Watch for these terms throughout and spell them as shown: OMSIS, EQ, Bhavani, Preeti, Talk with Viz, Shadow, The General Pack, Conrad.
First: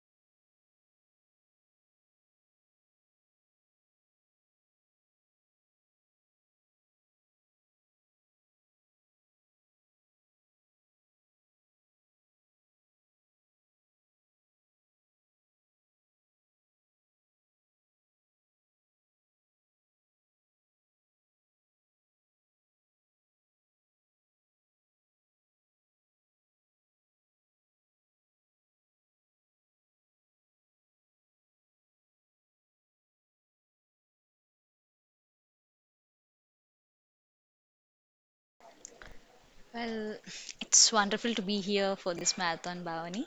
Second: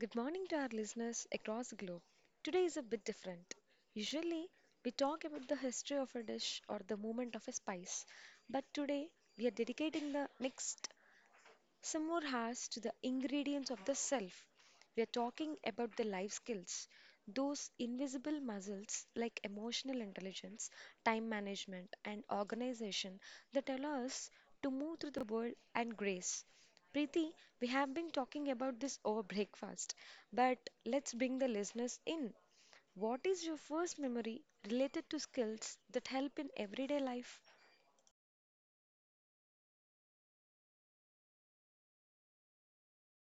Good morning to our listeners across the globe. Today is a bit different. Usually, we talk about the history of a dish or the moment of a spice, but today we are dedicating the next some more has to the ingredients of the self. We are talking about the life skills, those invisible muscles like emotional intelligence, time management, and organization that allow us to move through the world and grace. Preeti, we have been talking about this over breakfast, but let's bring the listeners in. What is your first memory related to skills that help in everyday life? Well, it's wonderful to be here for this marathon, Bhavani.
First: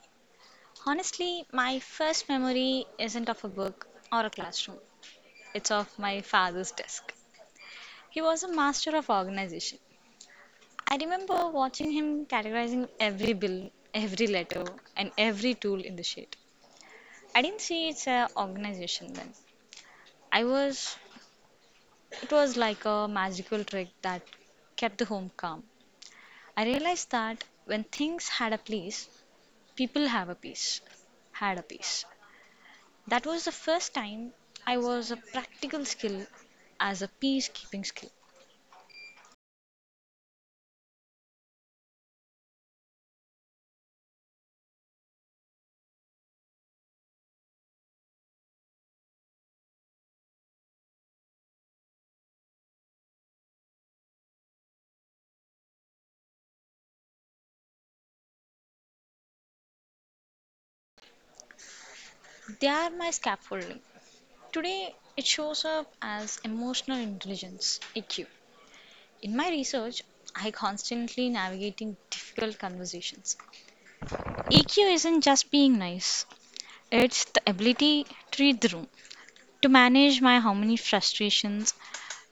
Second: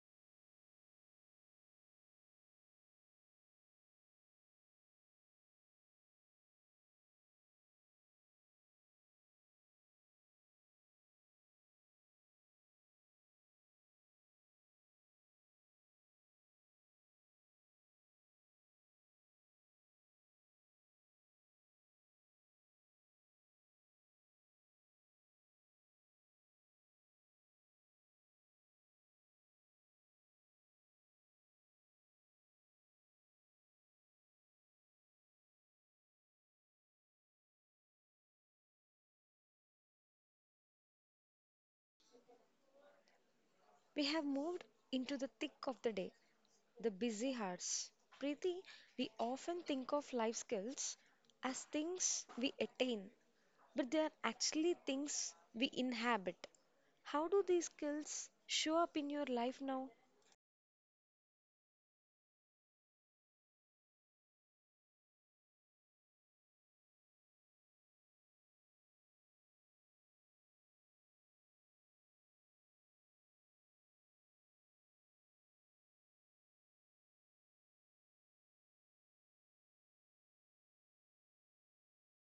Honestly, my first memory isn't of a book or a classroom, it's of my father's desk. He was a master of organization. I remember watching him categorizing every bill, every letter, and every tool in the sheet. I didn't see it's an organization then. I was, it was like a magical trick that kept the home calm. I realized that when things had a place, people have a piece, had a piece. That was the first time I was a practical skill as a peacekeeping skill. We have moved into the thick of the day, the busy hearts. Preeti, we often think of life skills as things we attain, but they are actually things we inhabit. How do these skills show up in your life now? They are my scaffolding. Today, it shows up as emotional intelligence (EQ). In my research, I constantly navigating difficult conversations. EQ isn't just being nice; it's the ability to read the room, to manage my harmony frustrations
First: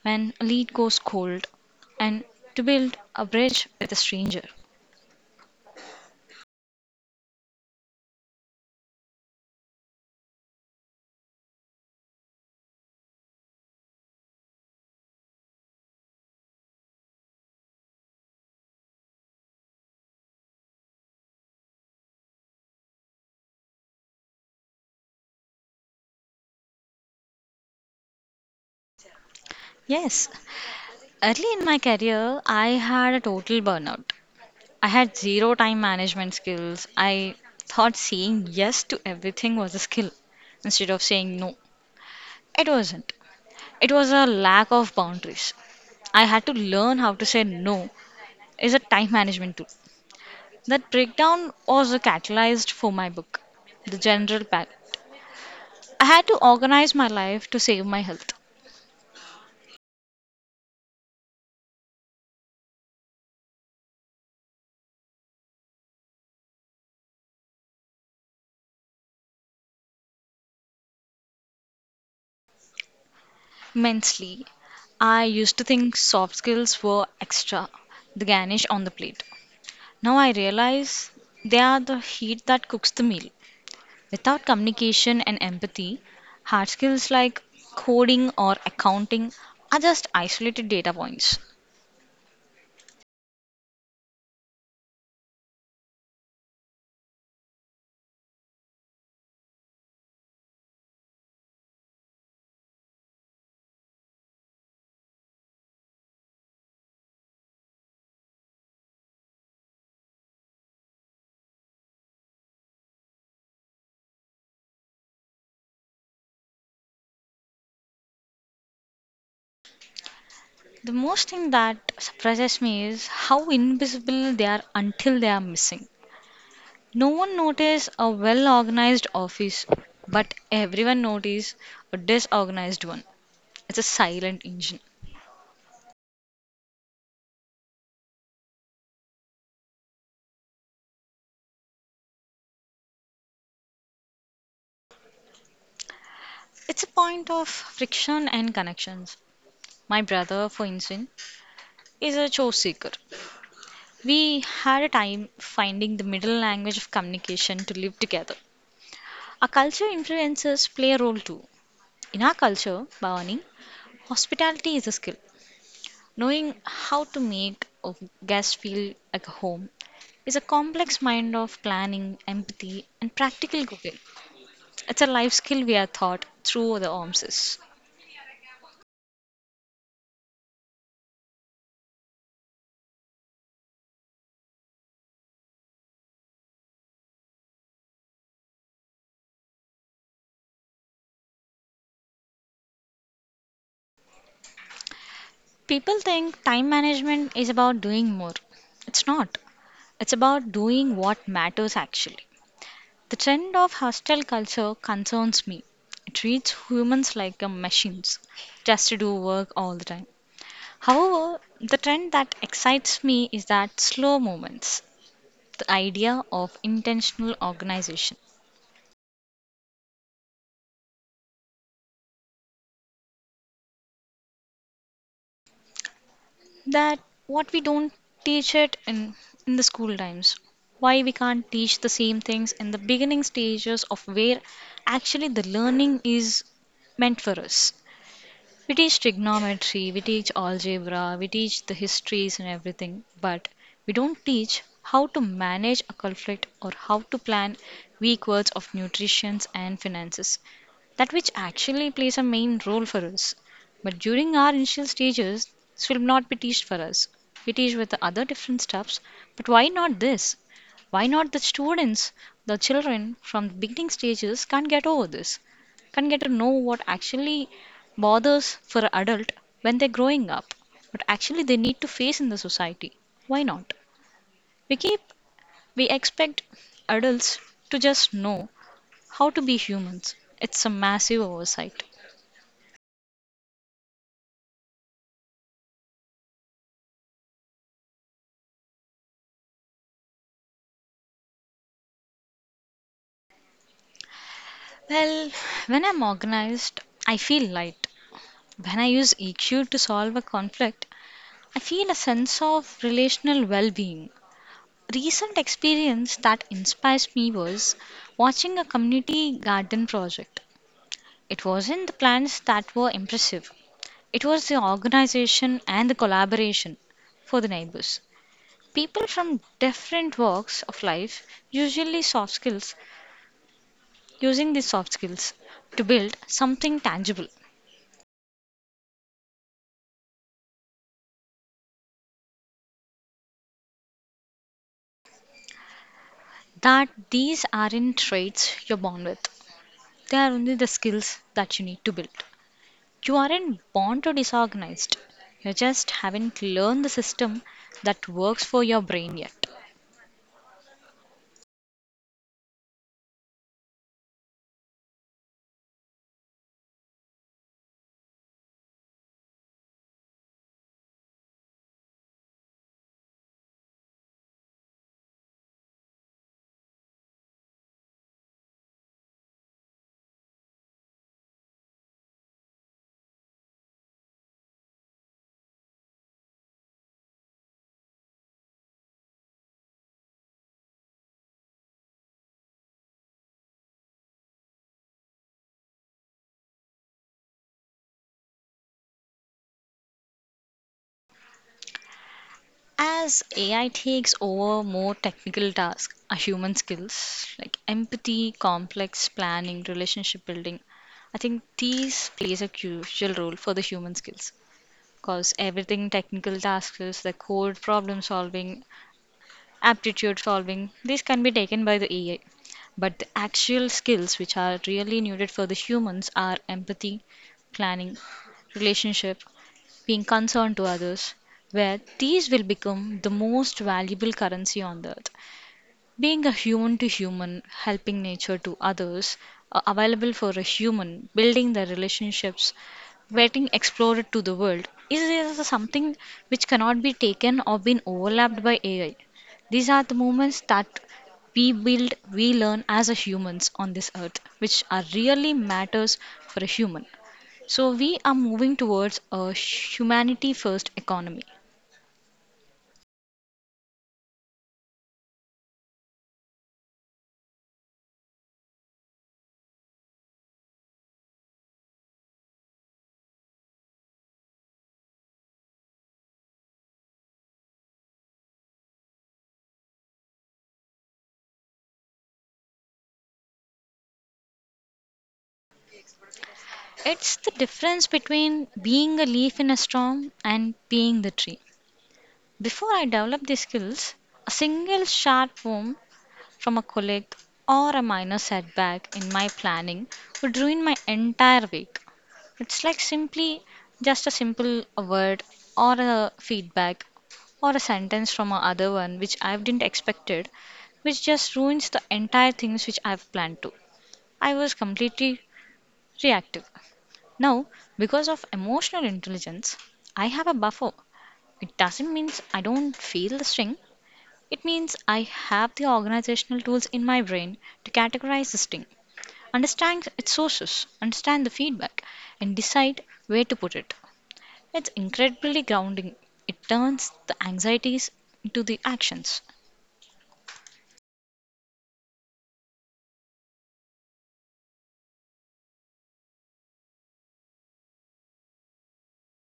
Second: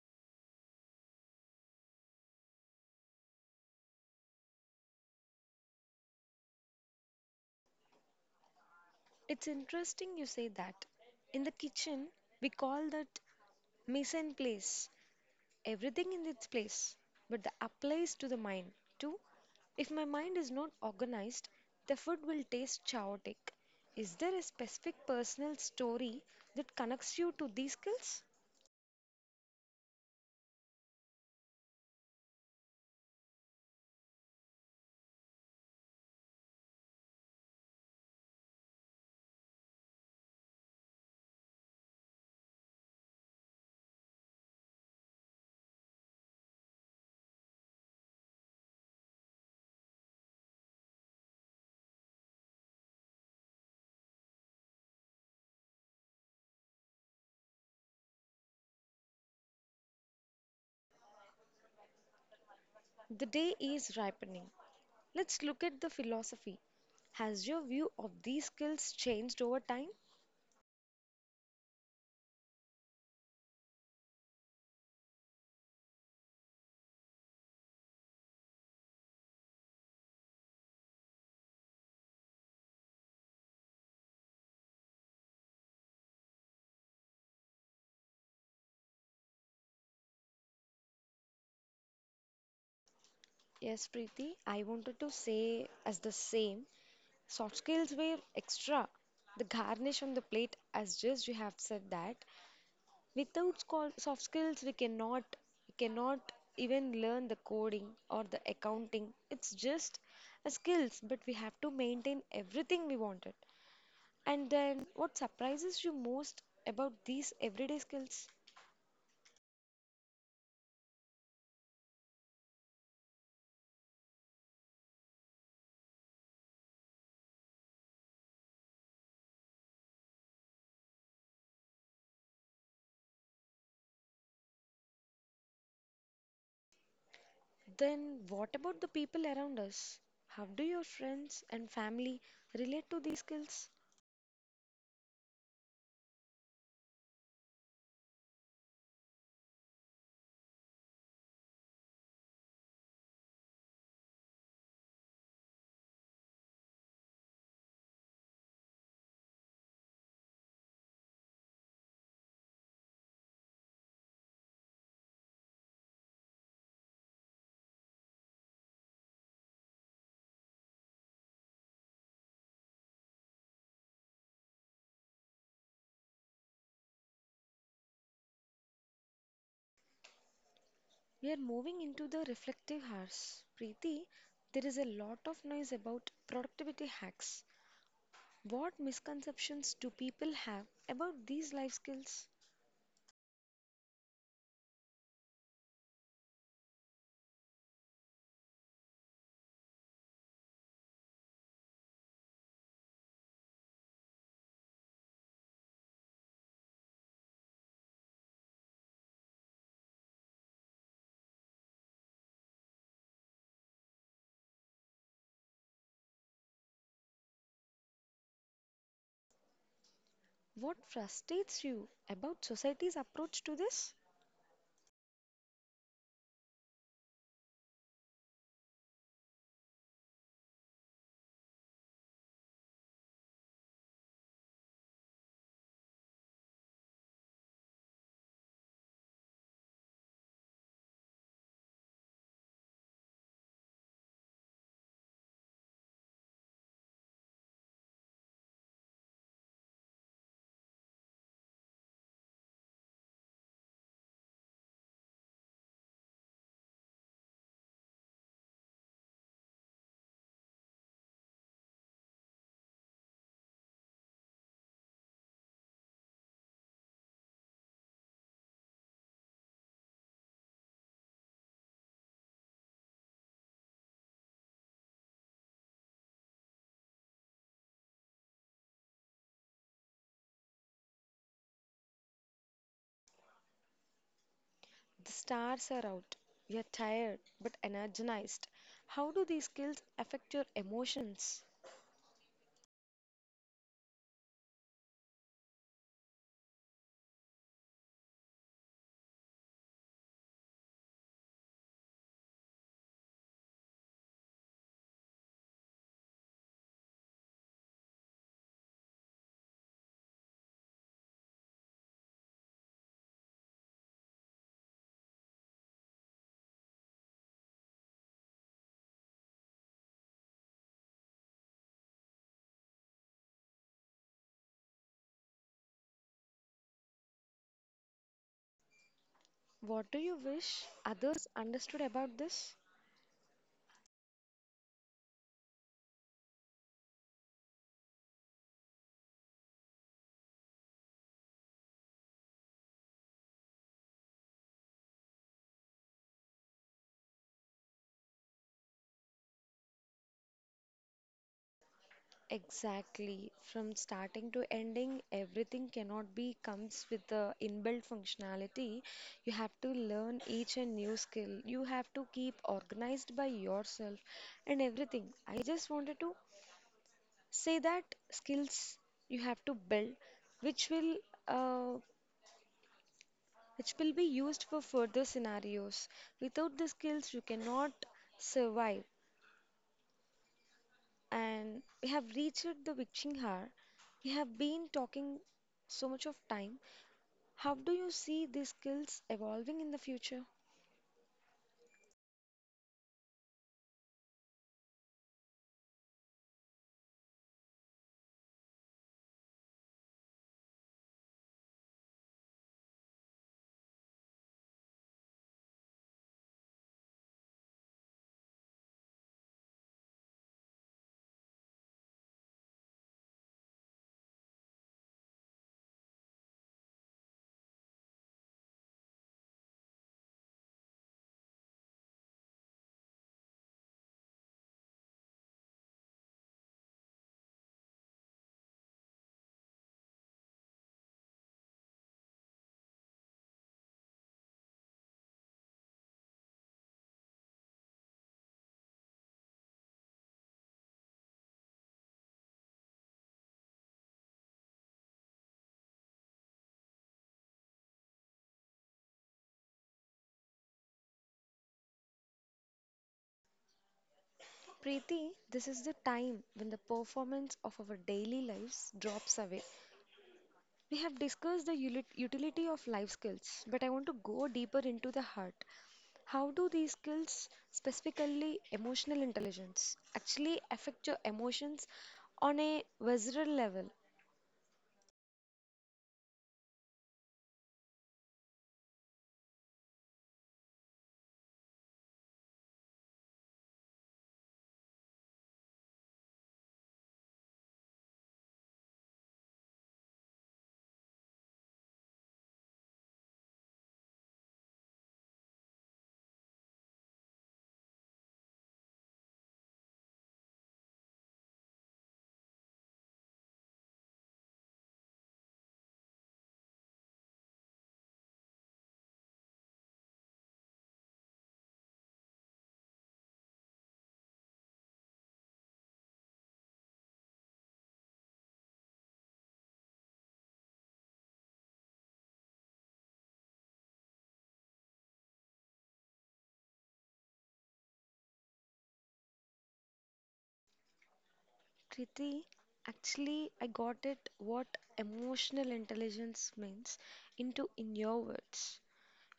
when a lead goes cold, and to build a bridge with a stranger. It's interesting you say that. In the kitchen, we call that mise en place, everything in its place, but the applies to the mind too. If my mind is not organized, the food will taste chaotic. Is there a specific personal story that connects you to these skills? Yes, early in my career, I had a total burnout. I had zero time management skills. I thought saying yes to everything was a skill instead of saying no. It wasn't. It was a lack of boundaries. I had to learn how to say no is a time management tool. That breakdown was a catalyst for my book, The General Pack. I had to organize my life to save my health. The day is ripening. Let's look at the philosophy. Has your view of these skills changed over time? Immensely. I used to think soft skills were extra, the garnish on the plate. Now I realize they are the heat that cooks the meal. Without communication and empathy, hard skills like coding or accounting are just isolated data points. Yes, Preeti, I wanted to say as the same. Soft skills were extra. The garnish on the plate, as just you have said that. Without soft skills, we cannot even learn the coding or the accounting. It's just a skills, but we have to maintain everything we wanted. And then, what surprises you most about these everyday skills? The most thing that surprises me is how invisible they are until they are missing. No one notices a well organized office, but everyone notices a disorganized one. It's a silent engine. Then, what about the people around us? How do your friends and family relate to these skills? It's a point of friction and connections. My brother, for instance, is a chore seeker. We had a time finding the middle language of communication to live together. Our culture influences play a role too. In our culture, Bhavani, hospitality is a skill. Knowing how to make a guest feel like a home is a complex mind of planning, empathy, and practical cooking. It's a life skill we are taught through the OMSIS. We are moving into the reflective hours. Preeti, there is a lot of noise about productivity hacks. What misconceptions do people have about these life skills? People think time management is about doing more. It's not. It's about doing what matters actually. The trend of hostile culture concerns me. It treats humans like machines, just to do work all the time. However, the trend that excites me is that slow movements, the idea of intentional organization. What frustrates you about society's approach to this? That what we don't teach it in the school times, why we can't teach the same things in the beginning stages of where actually the learning is meant for us. We teach trigonometry, we teach algebra, we teach the histories and everything, but we don't teach how to manage a conflict or how to plan weak words of nutrition and finances, that which actually plays a main role for us. But during our initial stages, this will not be taught for us. We teach with the other different stuffs, but why not this? Why not the students, the children from the beginning stages can't get over this? Can not get to know what actually bothers for an adult when they're growing up, but actually they need to face in the society. Why not? We keep we expect adults to just know how to be humans. It's a massive oversight. The stars are out. You're tired but energized. How do these skills affect your emotions? Well, when I'm organized, I feel light. When I use EQ to solve a conflict, I feel a sense of relational well being. Recent experience that inspires me was watching a community garden project. It wasn't the plants that were impressive, it was the organization and the collaboration for the neighbors. People from different walks of life usually soft skills, using these soft skills to build something tangible. What do you wish others understood about this? That these aren't traits you're born with, they are only the skills that you need to build. You aren't born to disorganized, you just haven't learned the system that works for your brain yet. Exactly. From starting to ending, everything cannot be comes with the inbuilt functionality. You have to learn each and new skill. You have to keep organized by yourself and everything. I just wanted to say that skills you have to build, which will uh, which will be used for further scenarios. Without the skills, you cannot survive. And we have reached the witching hour. We have been talking so much of time. How do you see these skills evolving in the future? As AI takes over more technical tasks, human skills like empathy, complex planning, relationship building, I think these plays a crucial role for the human skills because everything technical tasks is the code problem solving, aptitude solving, these can be taken by the AI. But the actual skills which are really needed for the humans are empathy, planning, relationship, being concerned to others, where these will become the most valuable currency on the earth. Being a human to human, helping nature to others, available for a human, building their relationships, getting explored to the world is something which cannot be taken or been overlapped by AI. These are the moments that we build, we learn as a humans on this earth, which are really matters for a human. So we are moving towards a humanity first economy. Preeti, this is the time when the performance of our daily lives drops away. We have discussed the utility of life skills, but I want to go deeper into the heart. How do these skills, specifically emotional intelligence, actually affect your emotions on a visceral level? It's the difference between being a leaf in a storm and being the tree. Before I developed these skills, a single sharp wound from a colleague or a minor setback in my planning would ruin my entire week. It's like simply just a simple word or a feedback or a sentence from a other one which I didn't expected, which just ruins the entire things which I've planned to. I was completely reactive. Now, because of emotional intelligence, I have a buffer. It doesn't mean I don't feel the sting. It means I have the organizational tools in my brain to categorize the sting, understand its sources, understand the feedback, and decide where to put it. It's incredibly grounding. It turns the anxieties into the actions. Kriti, actually, I got it what emotional intelligence means into in your words.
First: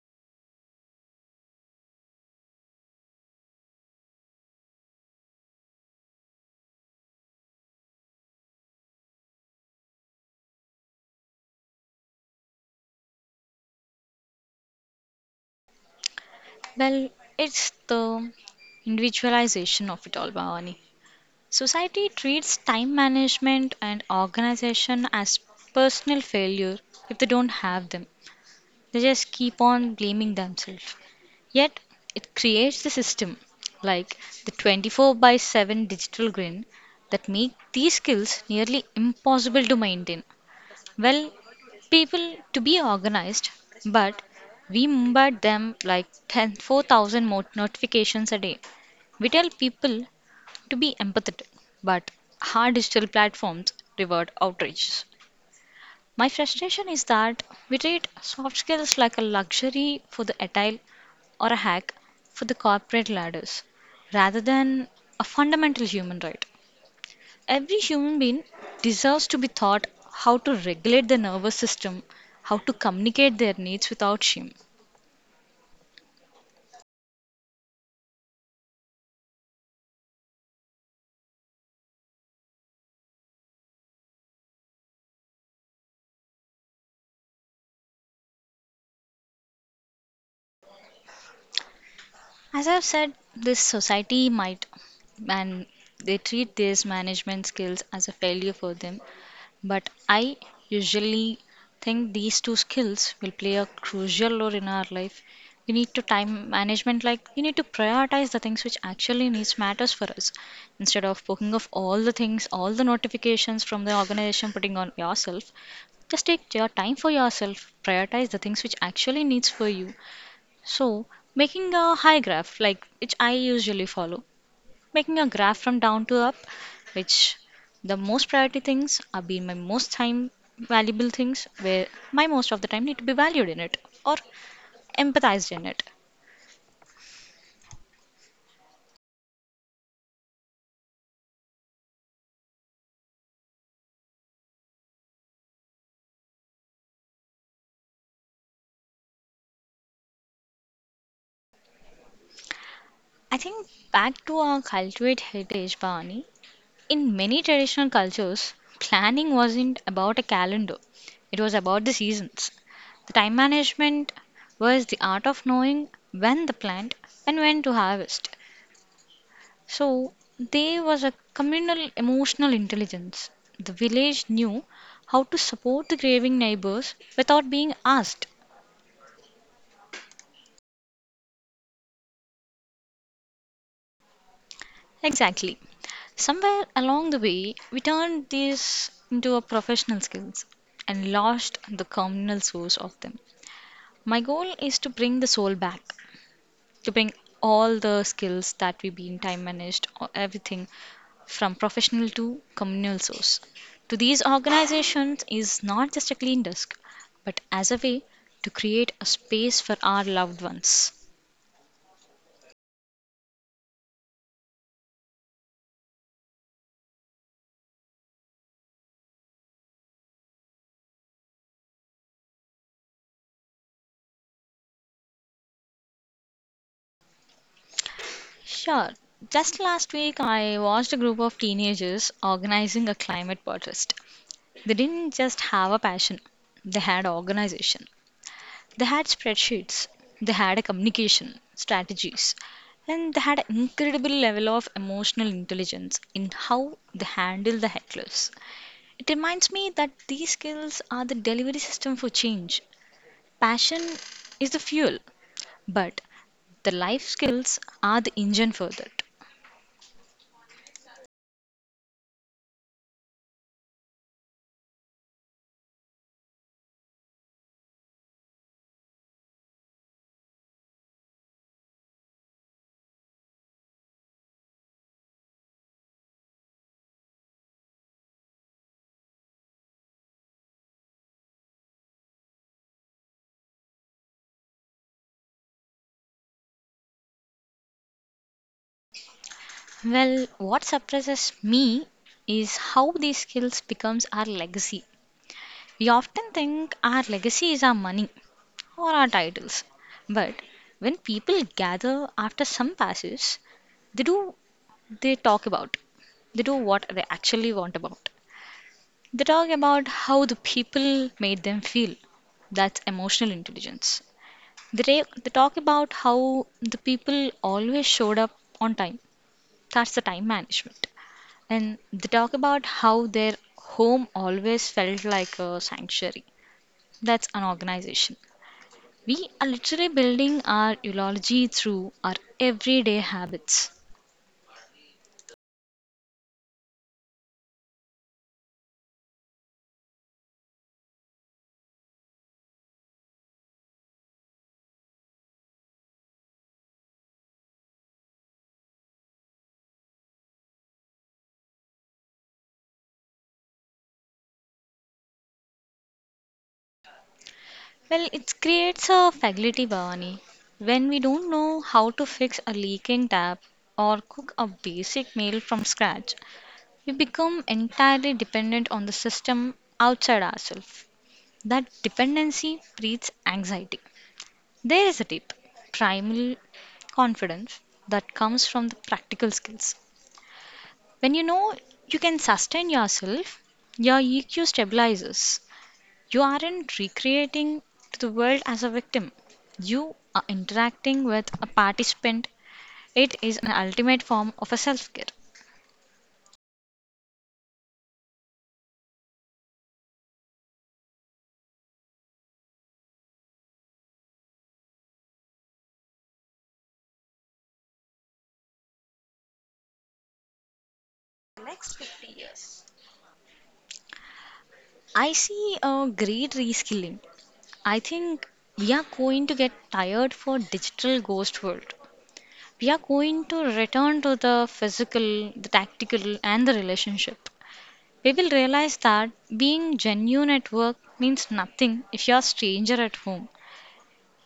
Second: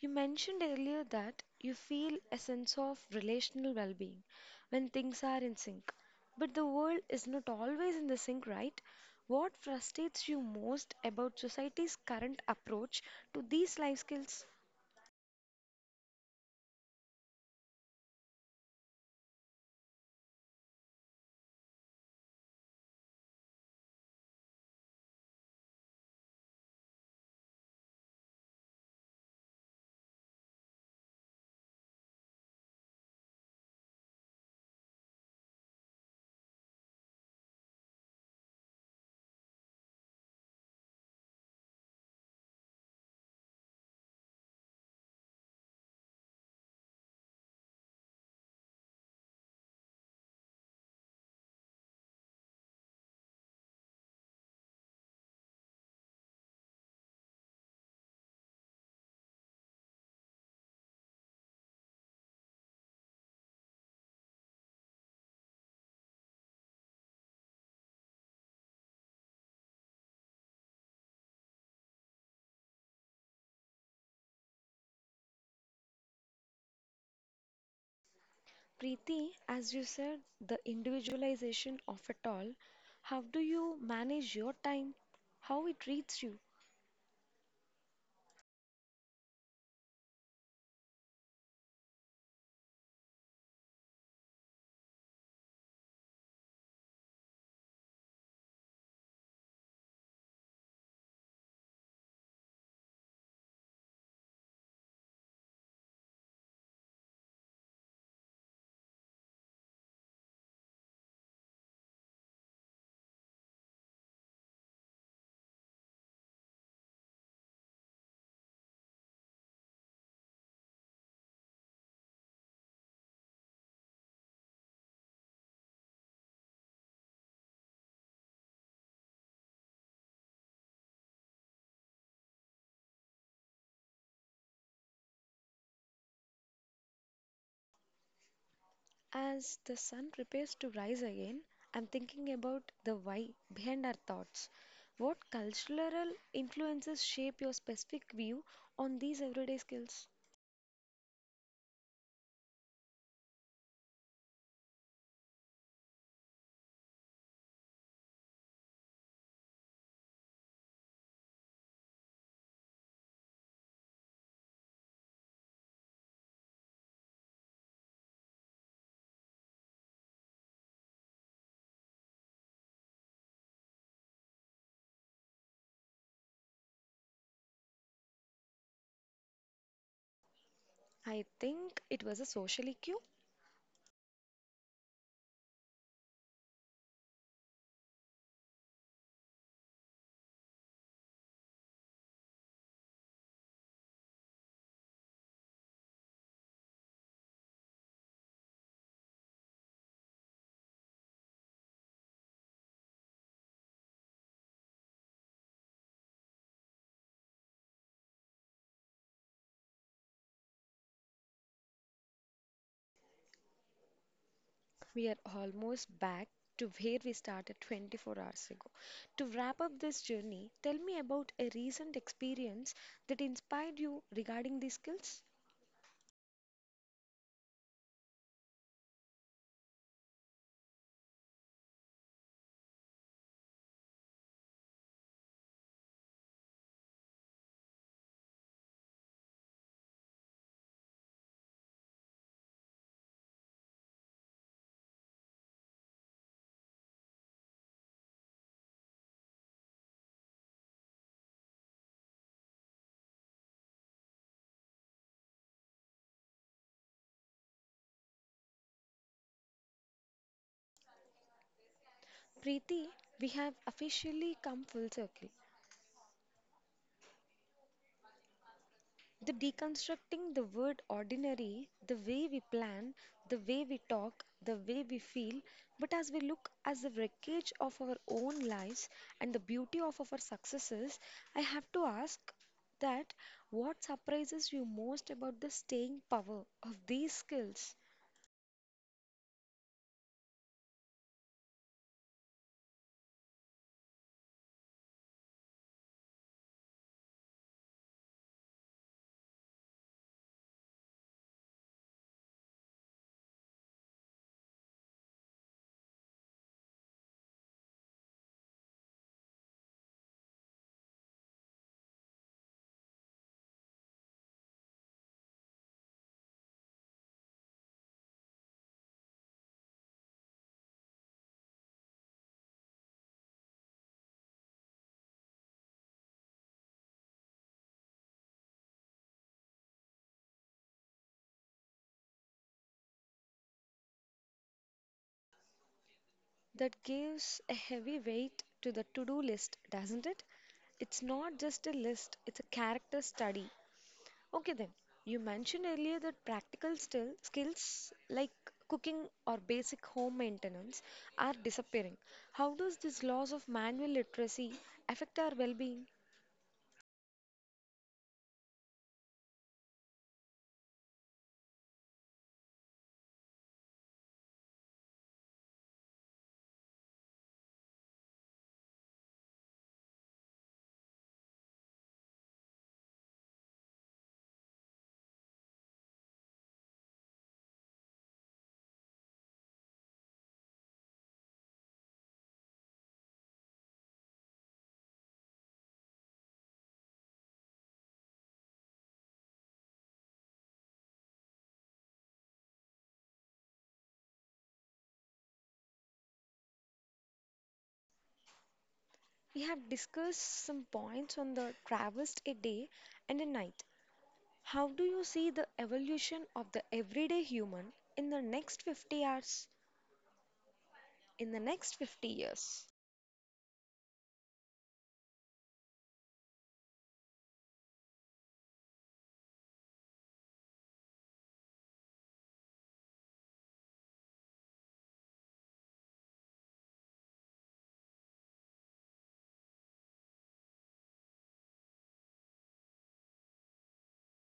You mentioned earlier that you feel a sense of relational well being when things are in sync. But the world is not always in the sync, right? What frustrates you most about society's current approach to these life skills? Well, it's the individualization of it all, Bhavani. Society treats time management and organization as personal failure if they don't have them. They just keep on blaming themselves. Yet, it creates the system like the 24 by 7 digital grid that make these skills nearly impossible to maintain. Well, people to be organized, but we bombard them like 10, 4,000 notifications a day. We tell people to be empathetic, but hard digital platforms reward outrages. My frustration is that we treat soft skills like a luxury for the agile or a hack for the corporate ladders rather than a fundamental human right. Every human being deserves to be taught how to regulate their nervous system, how to communicate their needs without shame. Preeti, as you said, the individualization of it all, how do you manage your time? How it treats you? As I've said, this society might, and they treat these management skills as a failure for them. But I usually think these two skills will play a crucial role in our life. We need to time management, like we need to prioritize the things which actually needs matters for us, instead of poking off all the things, all the notifications from the organization, putting on yourself. Just take your time for yourself. Prioritize the things which actually needs for you. So making a high graph, like which I usually follow, making a graph from down to up, which the most priority things are being my most time valuable things where my most of the time need to be valued in it or empathized in it. As the sun prepares to rise again, I'm thinking about the why behind our thoughts. What cultural influences shape your specific view on these everyday skills? I think back to our cultivate heritage, Bhavani, in many traditional cultures, planning wasn't about a calendar, it was about the seasons. The time management was the art of knowing when to plant and when to harvest. So there was a communal emotional intelligence. The village knew how to support the grieving neighbors without being asked. I think it was a social cue. Exactly. Somewhere along the way, we turned these into a professional skills and lost the communal source of them. My goal is to bring the soul back, to bring all the skills that we been time managed, or everything from professional to communal source. To these organizations is not just a clean desk, but as a way to create a space for our loved ones. We are almost back to where we started 24 hours ago. To wrap up this journey, tell me about a recent experience that inspired you regarding these skills. Sure. Just last week, I watched a group of teenagers organizing a climate protest. They didn't just have a passion, they had organization. They had spreadsheets, they had a communication strategies, and they had an incredible level of emotional intelligence in how they handle the hecklers. It reminds me that these skills are the delivery system for change. Passion is the fuel, but the life skills are the engine for that. Preeti, we have officially come full circle. The deconstructing the word ordinary, the way we plan, the way we talk, the way we feel, but as we look as the wreckage of our own lives and the beauty of our successes, I have to ask that what surprises you most about the staying power of these skills Well, what surprises me is how these skills becomes our legacy. We often think our legacy is our money or our titles, but when people gather after some passes, they do they talk about, they do what they actually want about. They talk about how the people made them feel. That's emotional intelligence. They talk about how the people always showed up on time. That's the time management. And they talk about how their home always felt like a sanctuary. That's an organization. We are literally building our eulogy through our everyday habits. that gives a heavy weight to the to-do list, doesn't it? It's not just a list, it's a character study. Okay then, you mentioned earlier that practical still skills like cooking or basic home maintenance are disappearing. How does this loss of manual literacy affect our well-being? Well, it creates a faculty, Bhavani. When we don't know how to fix a leaking tap or cook a basic meal from scratch, we become entirely dependent on the system outside ourselves. That dependency breeds anxiety. There is a deep, primal confidence that comes from the practical skills. When you know you can sustain yourself, your EQ stabilizes. You aren't recreating to the world as a victim, you are interacting with a participant. It is an ultimate form of a self care. We have discussed some points on the traversed a day and a night. How do you see the evolution of the everyday human in the next 50 hours, in the next 50 years? I see a great reskilling. I think we are going to get tired for digital ghost world. We are going to return to the physical, the tactical, and the relationship. We will realize that being genuine at work means nothing if you're a stranger at home.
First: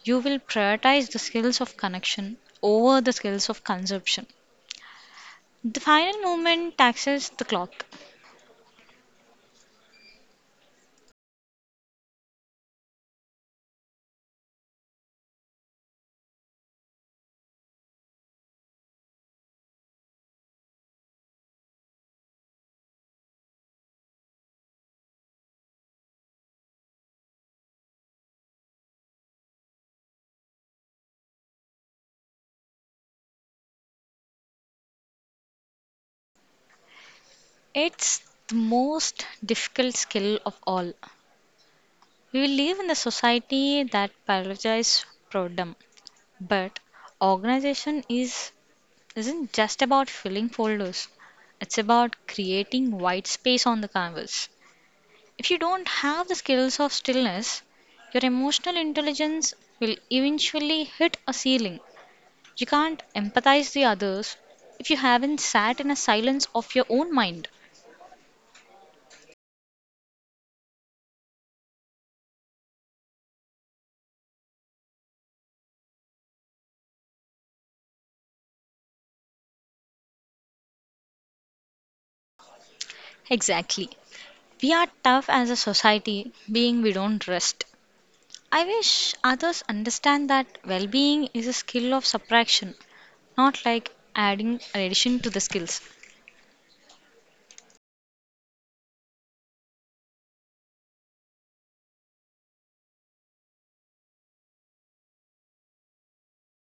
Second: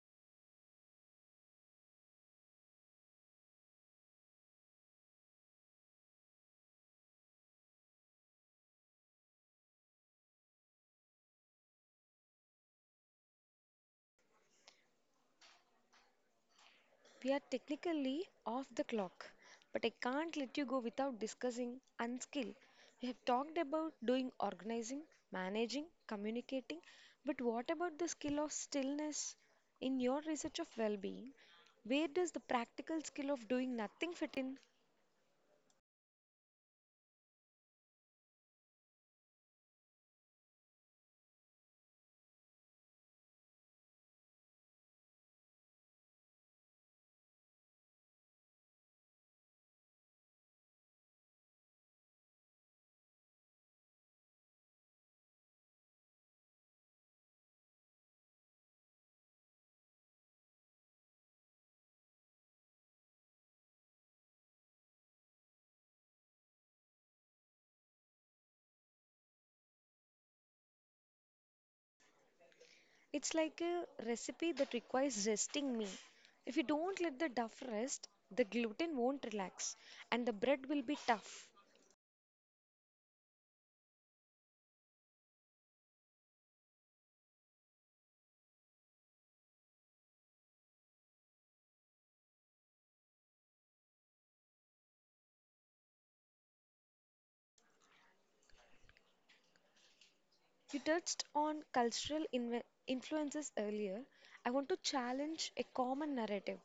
You will prioritize the skills of connection over the skills of consumption. The final movement taxes the clock. We are technically off the clock, but I can't let you go without discussing unskill. We have talked about doing organizing, managing, communicating, but what about the skill of stillness? In your research of well being, where does the practical skill of doing nothing fit in? It's the most difficult skill of all. We will live in a society that prioritizes boredom, but organization is isn't just about filling folders. It's about creating white space on the canvas. If you don't have the skills of stillness, your emotional intelligence will eventually hit a ceiling. You can't empathize the others if you haven't sat in a silence of your own mind. It's like a recipe that requires resting me. If you don't let the duff rest, the gluten won't relax and the bread will be tough. Exactly. We are tough as a society, being we don't rest. I wish others understand that well being is a skill of subtraction, not like adding an addition to the skills. You touched on cultural influences earlier. I want to challenge a common narrative.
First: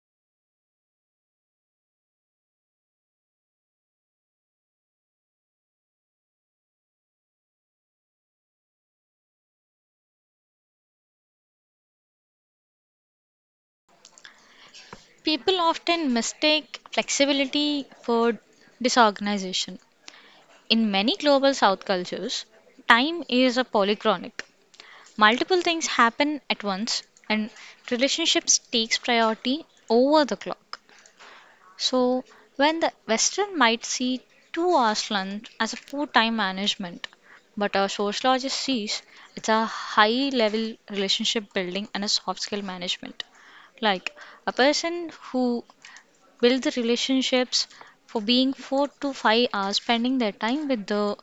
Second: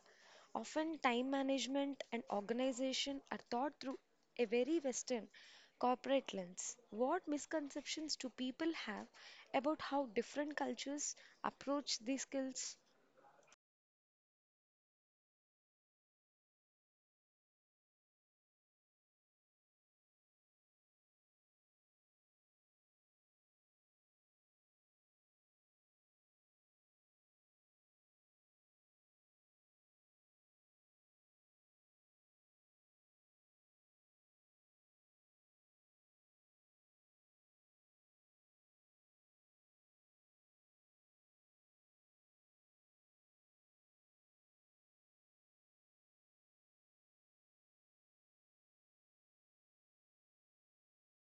Often, time management and organization are thought through a very Western corporate lens. What misconceptions do people have about how different cultures approach these skills? People often mistake flexibility for disorganization. In many global South cultures, time is a polychronic. Multiple things happen at once and relationships takes priority over the clock. So when the Western might see 2 hours lunch as a poor time management, but a sociologist sees it's a high level relationship building and a soft skill management. Like a person who builds the relationships for being 4 to 5 hours spending their time with the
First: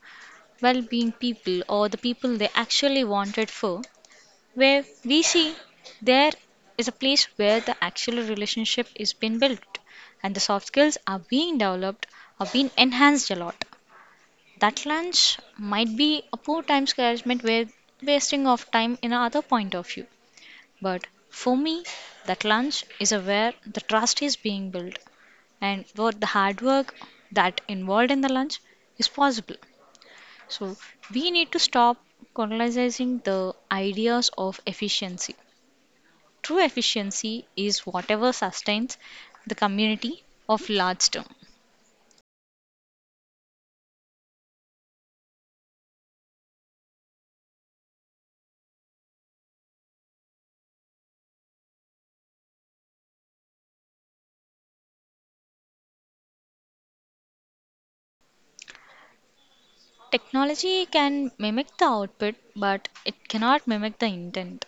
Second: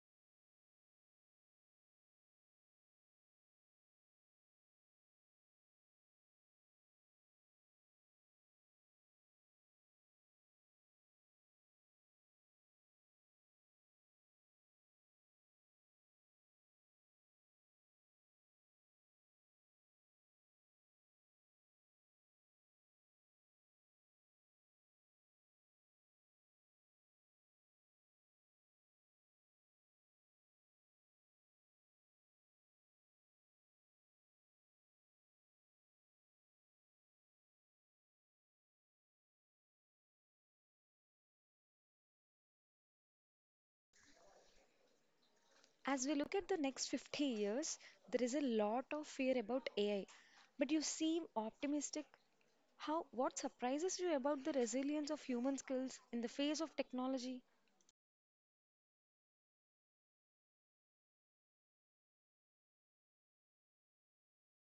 well being people or the people they actually wanted for, where we see there is a place where the actual relationship is being built and the soft skills are being developed are being enhanced a lot. That lunch might be a poor time management where wasting of time in another point of view. But for me, that lunch is a where the trust is being built and what the hard work that involved in the lunch is possible. So we need to stop colonizing the ideas of efficiency. True efficiency is whatever sustains the community of large term. As we look at the next 50 years, there is a lot of fear about AI, but you seem optimistic. How what surprises you about the resilience of human skills in the face of technology? Technology can mimic the output, but it cannot mimic the intent.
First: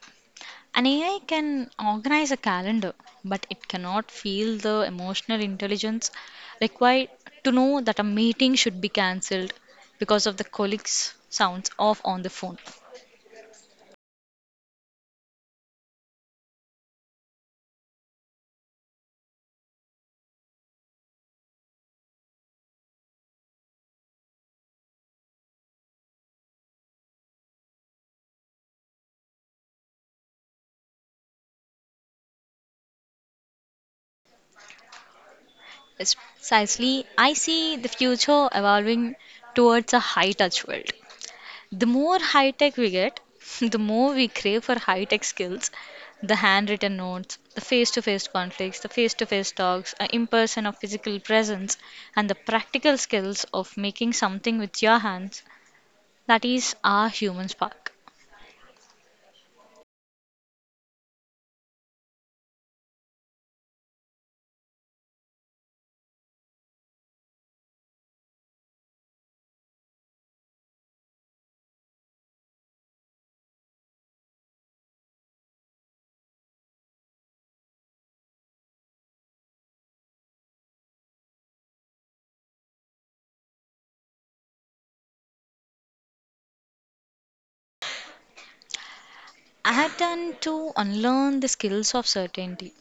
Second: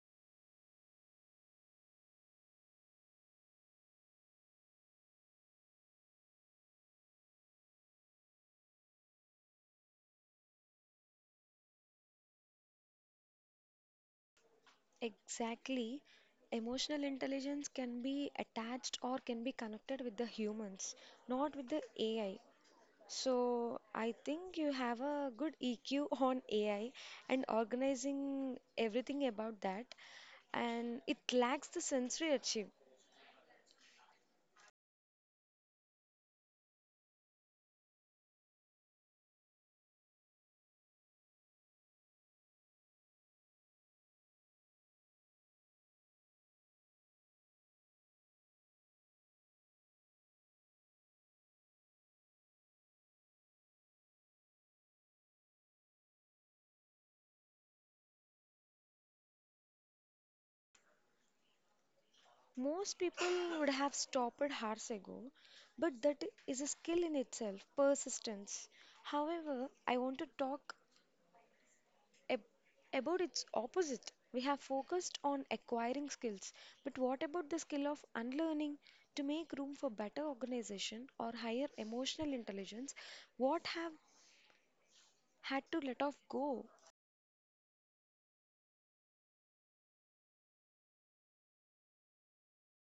An AI can organize a calendar, but it cannot feel the emotional intelligence required to know that a meeting should be cancelled because of the colleague's sounds off on the phone. Exactly. Emotional intelligence can be attached or can be connected with the humans, not with the AI. So I think you have a good EQ on AI and organizing everything about that, and it lacks the sensory achieve. Yes, precisely. I see the future evolving towards a high touch world. The more high tech we get, the more we crave for high tech skills, the handwritten notes, the face to face conflicts, the face to face talks, an impression of physical presence, and the practical skills of making something with your hands. That is our human spark. Most people would have stopped hours ago, but that is a skill in itself, persistence. However, I want to talk ab- about its opposite. We have focused on acquiring skills, but what about the skill of unlearning? To make room for better organization or higher emotional intelligence, what have had to let off go? I had done to unlearn the skills of certainty.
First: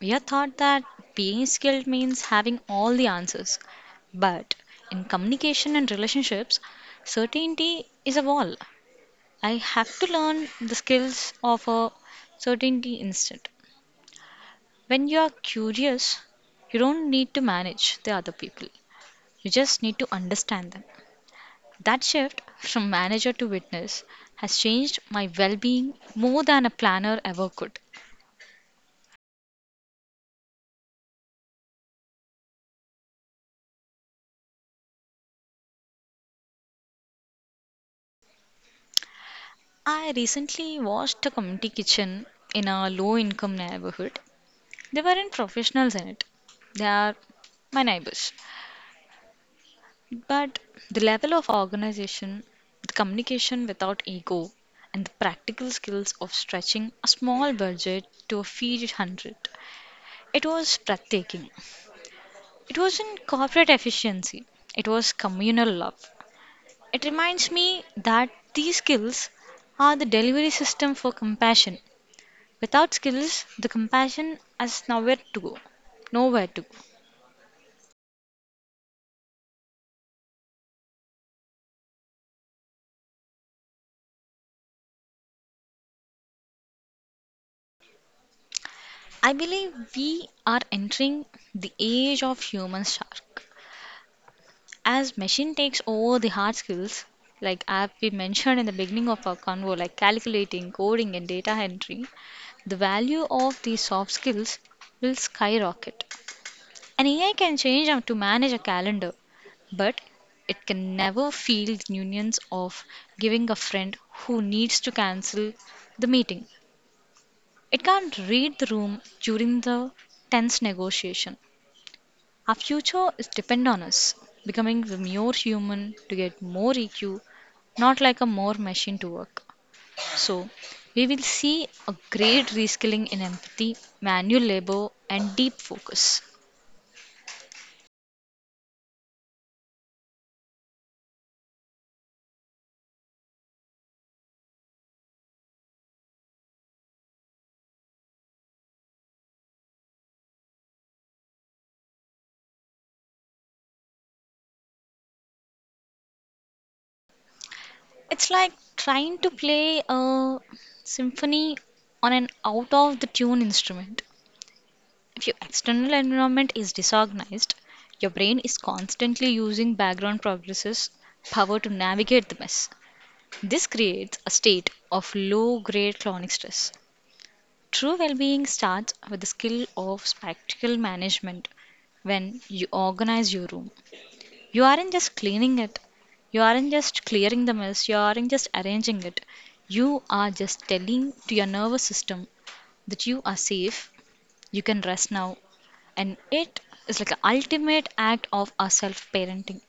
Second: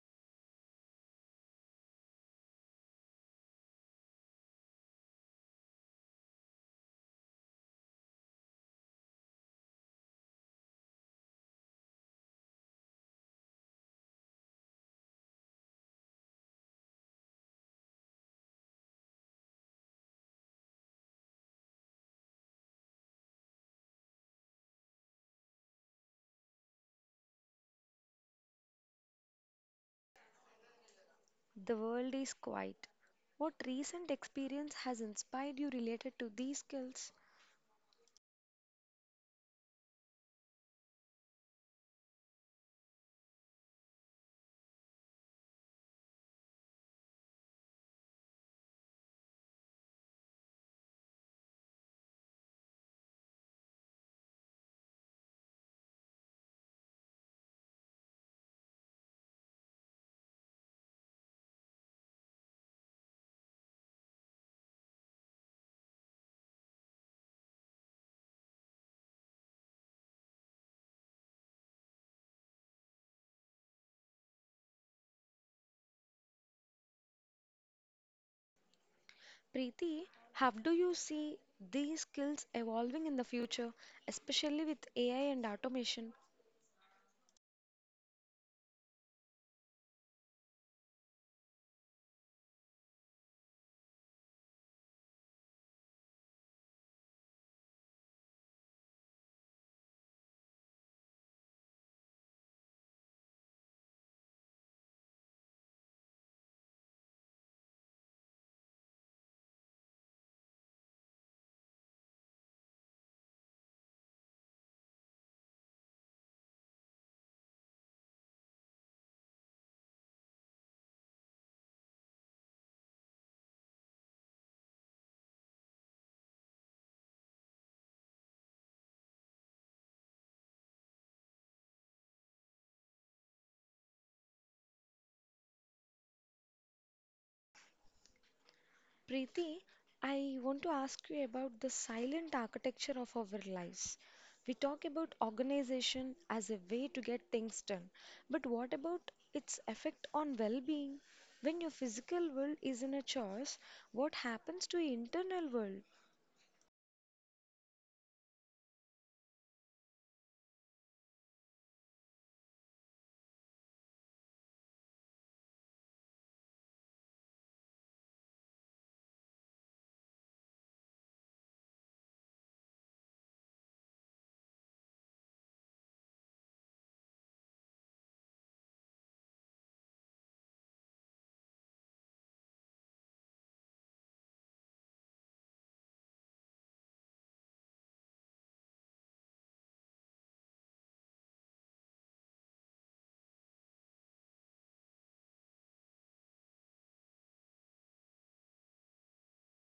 We are taught that being skilled means having all the answers. But in communication and relationships, certainty is a wall. I have to learn the skills of a certainty instant. When you are curious, you don't need to manage the other people, you just need to understand them. That shift from manager to witness has changed my well being more than a planner ever could. The world is quiet. What recent experience has inspired you related to these skills? I recently watched a community kitchen in a low income neighborhood. They weren't professionals in it, they are my neighbors. But the level of organization, the communication without ego, and the practical skills of stretching a small budget to a feed hundred, it was breathtaking. It wasn't corporate efficiency, it was communal love. It reminds me that these skills are the delivery system for compassion. Without skills, the compassion has nowhere to go. Nowhere to go. Preeti, how do you see these skills evolving in the future, especially with AI and automation? I believe we are entering the age of human shark. As machine takes over the hard skills, like as we mentioned in the beginning of our convo, like calculating, coding, and data entry, the value of these soft skills will skyrocket. An AI can change how to manage a calendar, but it can never feel the nuance of giving a friend who needs to cancel the meeting. It can't read the room during the tense negotiation. Our future is depend on us becoming the more human to get more EQ, not like a more machine to work. So, we will see a great reskilling in empathy, manual labor, and deep focus. Preeti, I want to ask you about the silent architecture of our lives. We talk about organization as a way to get things done, but what about its effect on well being? When your physical world is in a chaos, what happens to your internal world? It's like trying to play a symphony on an out of the tune instrument. If your external environment is disorganized, your brain is constantly using background processes power to navigate the mess. This creates a state of low grade chronic stress. True well being starts with the skill of spectacle management. When you organize your room, you aren't just cleaning it. You aren't just clearing the mess. You aren't just arranging it. You are just telling to your nervous system that you are safe, you can rest now. And it is like an ultimate act of our self parenting.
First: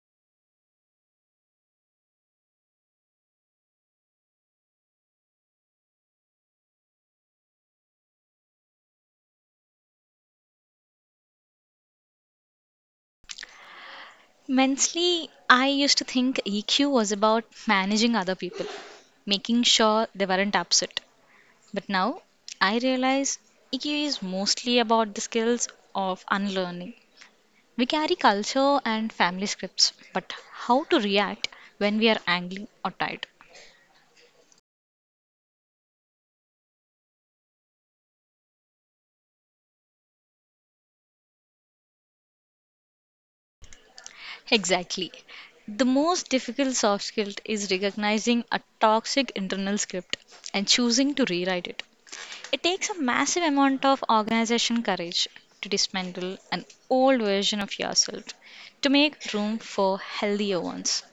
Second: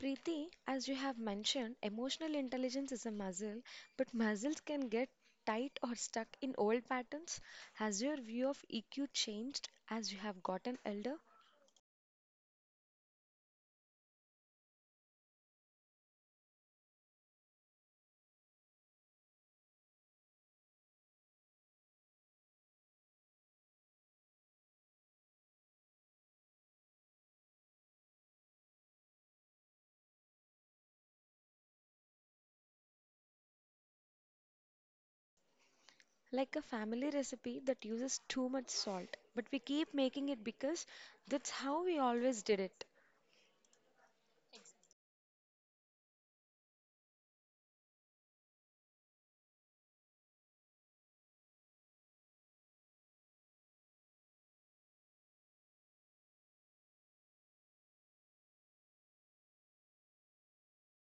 Preeti, as you have mentioned, emotional intelligence is a muscle, but muscles can get tight or stuck in old patterns. Has your view of EQ changed as you have gotten older? Mentally, I used to think EQ was about managing other people, making sure they weren't upset. But now I realize EQ is mostly about the skills of unlearning. We carry culture and family scripts, but how to react when we are angry or tired? Like a family recipe that uses too much salt, but we keep making it because that's how we always did it. Exactly. The most difficult soft skill is recognizing a toxic internal script and choosing to rewrite it. It takes a massive amount of organization courage to dismantle an old version of yourself to make room for healthier ones.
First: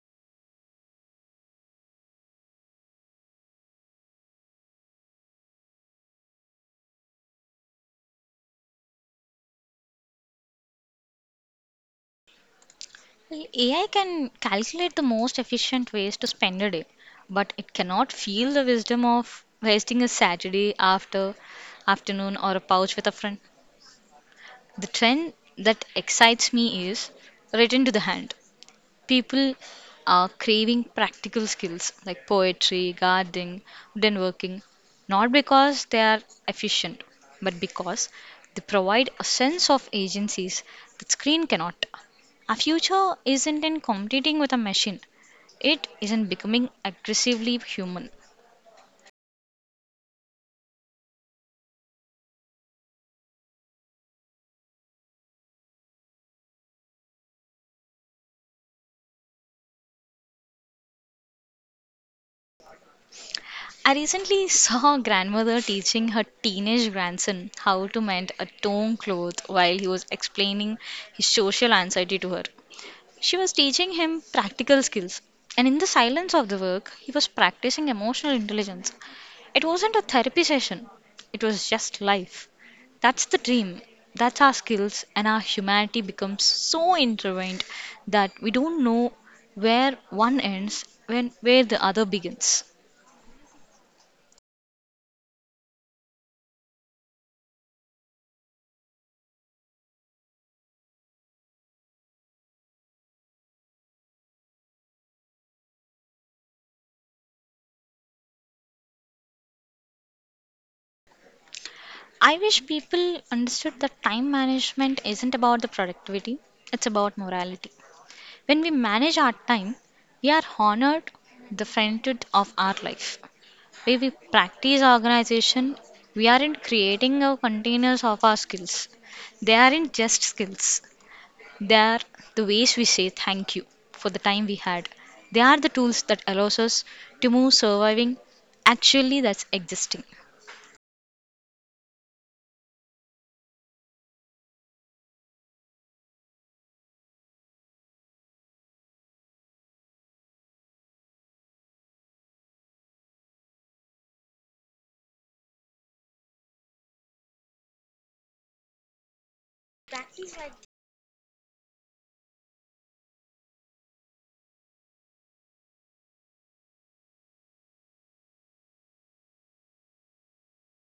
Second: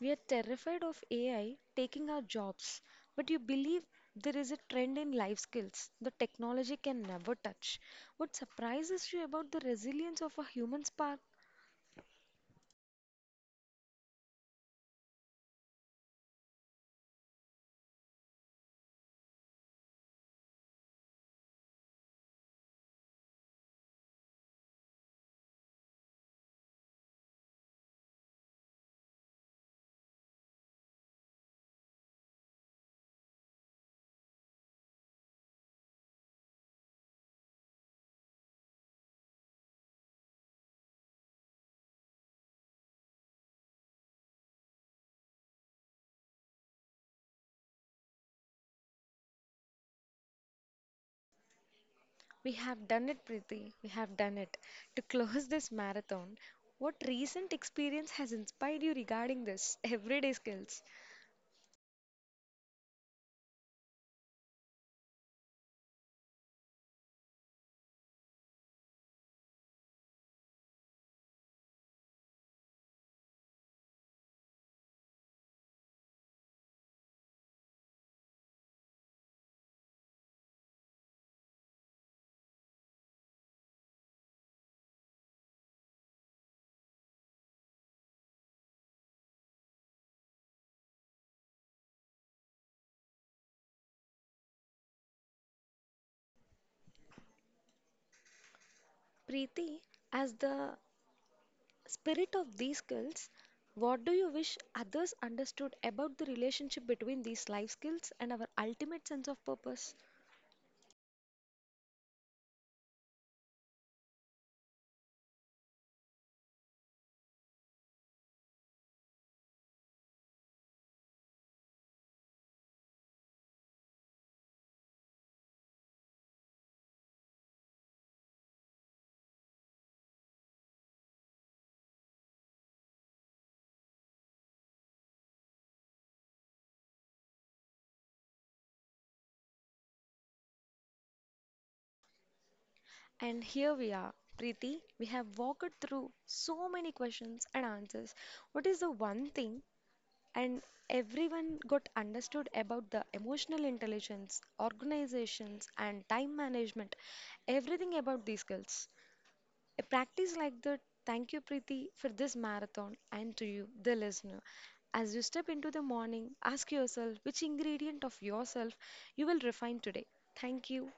We are terrified of AI taking our jobs, but you believe there is a trend in life skills the technology can never touch. What surprises you about the resilience of a human spark? Well, AI can calculate the most efficient ways to spend a day, but it cannot feel the wisdom of wasting a Saturday afternoon or a pouch with a friend. The trend that excites me is written to the hand, people are craving practical skills like poetry, gardening, wooden working, not because they are efficient, but because they provide a sense of agencies that screen cannot. Our future isn't in competing with a machine. It isn't becoming aggressively human. We have done it, Preeti. We have done it. To close this marathon, what recent experience has inspired you regarding this everyday skills? I recently saw a grandmother teaching her teenage grandson how to mend a torn cloth while he was explaining his social anxiety to her. She was teaching him practical skills, and in the silence of the work, he was practicing emotional intelligence. It wasn't a therapy session, it was just life. That's the dream. That's our skills, and our humanity becomes so intertwined that we don't know where one ends when where the other begins. Preeti, as the spirit of these skills, what do you wish others understood about the relationship between these life skills and our ultimate sense of purpose? I wish people understood that time management isn't about the productivity, it's about morality. When we manage our time, we are honored the frontier of our life. When we practice organization, we aren't creating a containers of our skills. They aren't just skills. They are the ways we say thank you for the time we had. They are the tools that allows us to move surviving. Actually, that's existing. And here we are, Preeti. We have walked through so many questions and answers. What is the one thing and everyone got understood about the emotional intelligence, organizations, and time management, everything about these skills. A practice like that, thank you, Preeti, for this marathon, and to you, the listener. As you step into the morning, ask yourself which ingredient of yourself you will refine today. Thank you.